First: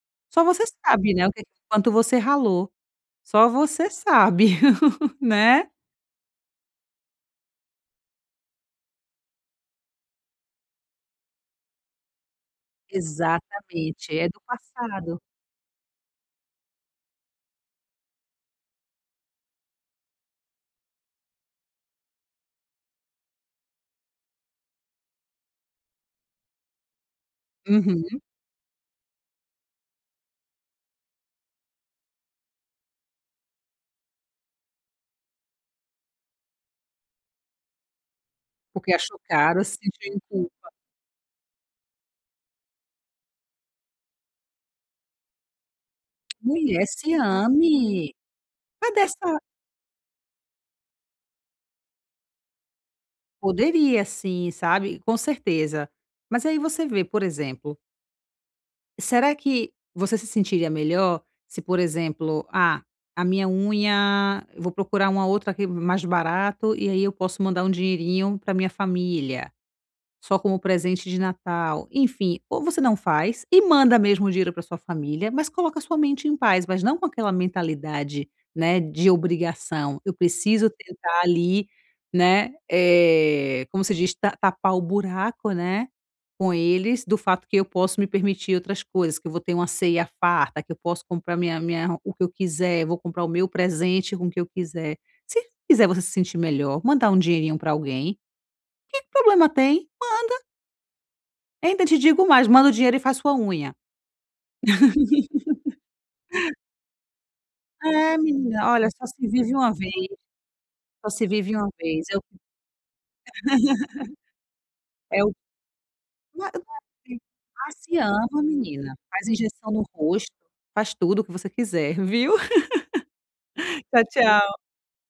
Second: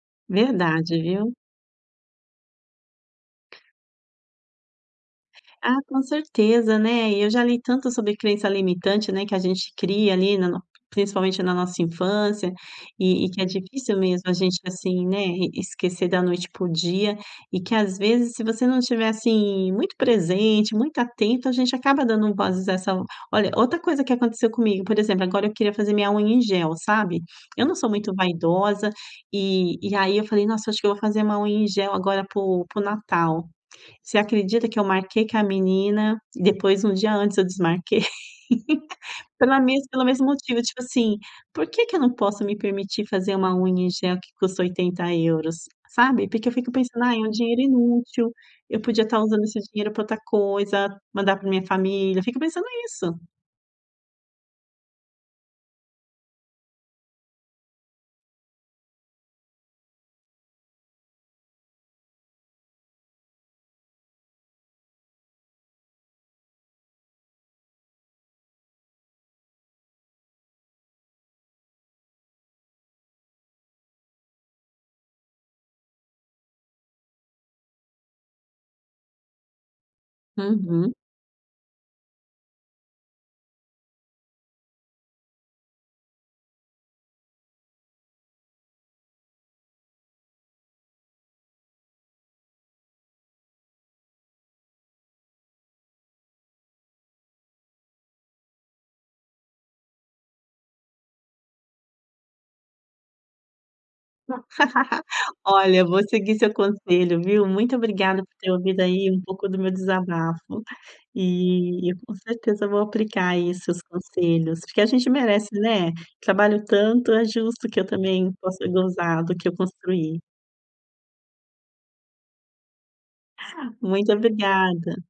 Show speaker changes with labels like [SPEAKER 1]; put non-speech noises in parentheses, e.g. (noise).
[SPEAKER 1] Só você
[SPEAKER 2] Verdade,
[SPEAKER 1] sabe, né,
[SPEAKER 2] viu.
[SPEAKER 1] o que quanto você ralou. Só você sabe, (laughs) né?
[SPEAKER 2] Ah, com certeza, né. E eu já li tanto sobre crença limitante, né, que a gente cria ali, na no principalmente na nossa infância e e que é difícil
[SPEAKER 1] Exatamente,
[SPEAKER 2] mesmo
[SPEAKER 1] é
[SPEAKER 2] a
[SPEAKER 1] do
[SPEAKER 2] gente, assim,
[SPEAKER 1] passado.
[SPEAKER 2] né, e esquecer da noite para o dia e que às vezes se você não estiver, assim, muito presente, muito atento, a gente acaba dando vozes a essa olha, outra coisa que aconteceu comigo, por exemplo, agora eu queria fazer minha unha em gel, sabe? Eu não sou muito
[SPEAKER 1] Uhum.
[SPEAKER 2] vaidosa e e aí eu falei: "Nossa, acho que eu vou fazer uma unha em gel agora para o para o Natal". Você acredita que eu marquei com a menina e depois um dia antes eu desmarquei?
[SPEAKER 1] Porque achou
[SPEAKER 2] (laughs) Pela
[SPEAKER 1] caro, se
[SPEAKER 2] mes pelo
[SPEAKER 1] sentiu em
[SPEAKER 2] mesmo motivo,
[SPEAKER 1] culpa.
[SPEAKER 2] tipo assim, por que que eu não posso me permitir fazer uma unha em gel que custa 80 €? Sabe? Porque eu fico
[SPEAKER 1] Mulher,
[SPEAKER 2] pensando: "Ah,
[SPEAKER 1] se
[SPEAKER 2] é um dinheiro
[SPEAKER 1] ame!
[SPEAKER 2] inútil, eu
[SPEAKER 1] Cadê
[SPEAKER 2] podia estar
[SPEAKER 1] essa
[SPEAKER 2] usando esse dinheiro pra outra coisa, mandar pra minha família". Eu fico pensando isso.
[SPEAKER 1] Poderia, sim, sabe, com certeza. Mas aí você vê, por exemplo Será que você se sentiria melhor se, por exemplo: "Ah, a minha unha eu vou procurar uma outra aqui m mais barato e aí eu posso mandar um dinheirinho pra minha família, só como presente de Natal". Enfim, ou você não faz e manda mesmo o dinheiro pra sua família, mas coloca a sua mente em paz, mas não com aquela mentalidade, né, de obrigação: "Eu preciso
[SPEAKER 2] Uhum.
[SPEAKER 1] tentar ali", né, eh, como se diz, "Ta tapar o buraco, né, com eles, do fato que eu posso me permitir outras coisas, que eu vou ter uma ceia farta, que eu posso comprar minha minha o que eu quiser, vou comprar o meu presente com o que eu quiser". Se fizer você se sentir melhor mandar um dinheirinho pra alguém, que problema tem? Manda. Ainda te digo mais: manda o dinheiro e faz sua unha.
[SPEAKER 2] (laughs) Olha, eu vou seguir seu
[SPEAKER 1] (laughs)
[SPEAKER 2] conselho, viu. Muito
[SPEAKER 1] É,
[SPEAKER 2] obrigada por ter
[SPEAKER 1] menina,
[SPEAKER 2] ouvido
[SPEAKER 1] olha, só
[SPEAKER 2] aí um
[SPEAKER 1] se
[SPEAKER 2] pouco
[SPEAKER 1] vive
[SPEAKER 2] do meu
[SPEAKER 1] uma vez.
[SPEAKER 2] desabafo.
[SPEAKER 1] Só se vive uma
[SPEAKER 2] E e
[SPEAKER 1] vez,
[SPEAKER 2] com
[SPEAKER 1] eu (laughs)
[SPEAKER 2] certeza vou aplicar aí seus conselhos, porque a gente
[SPEAKER 1] é o
[SPEAKER 2] merece, né?
[SPEAKER 1] Mas
[SPEAKER 2] Trabalho tanto,
[SPEAKER 1] (unintelligible)
[SPEAKER 2] é justo
[SPEAKER 1] ah,
[SPEAKER 2] que eu
[SPEAKER 1] se
[SPEAKER 2] também
[SPEAKER 1] ama,
[SPEAKER 2] possa
[SPEAKER 1] menina,
[SPEAKER 2] gozar
[SPEAKER 1] faz
[SPEAKER 2] do que eu
[SPEAKER 1] injeção no
[SPEAKER 2] construí.
[SPEAKER 1] rosto. Faz tudo o que você quiser, viu. (laughs) Tchau,
[SPEAKER 2] Muito
[SPEAKER 1] tchau.
[SPEAKER 2] obrigada.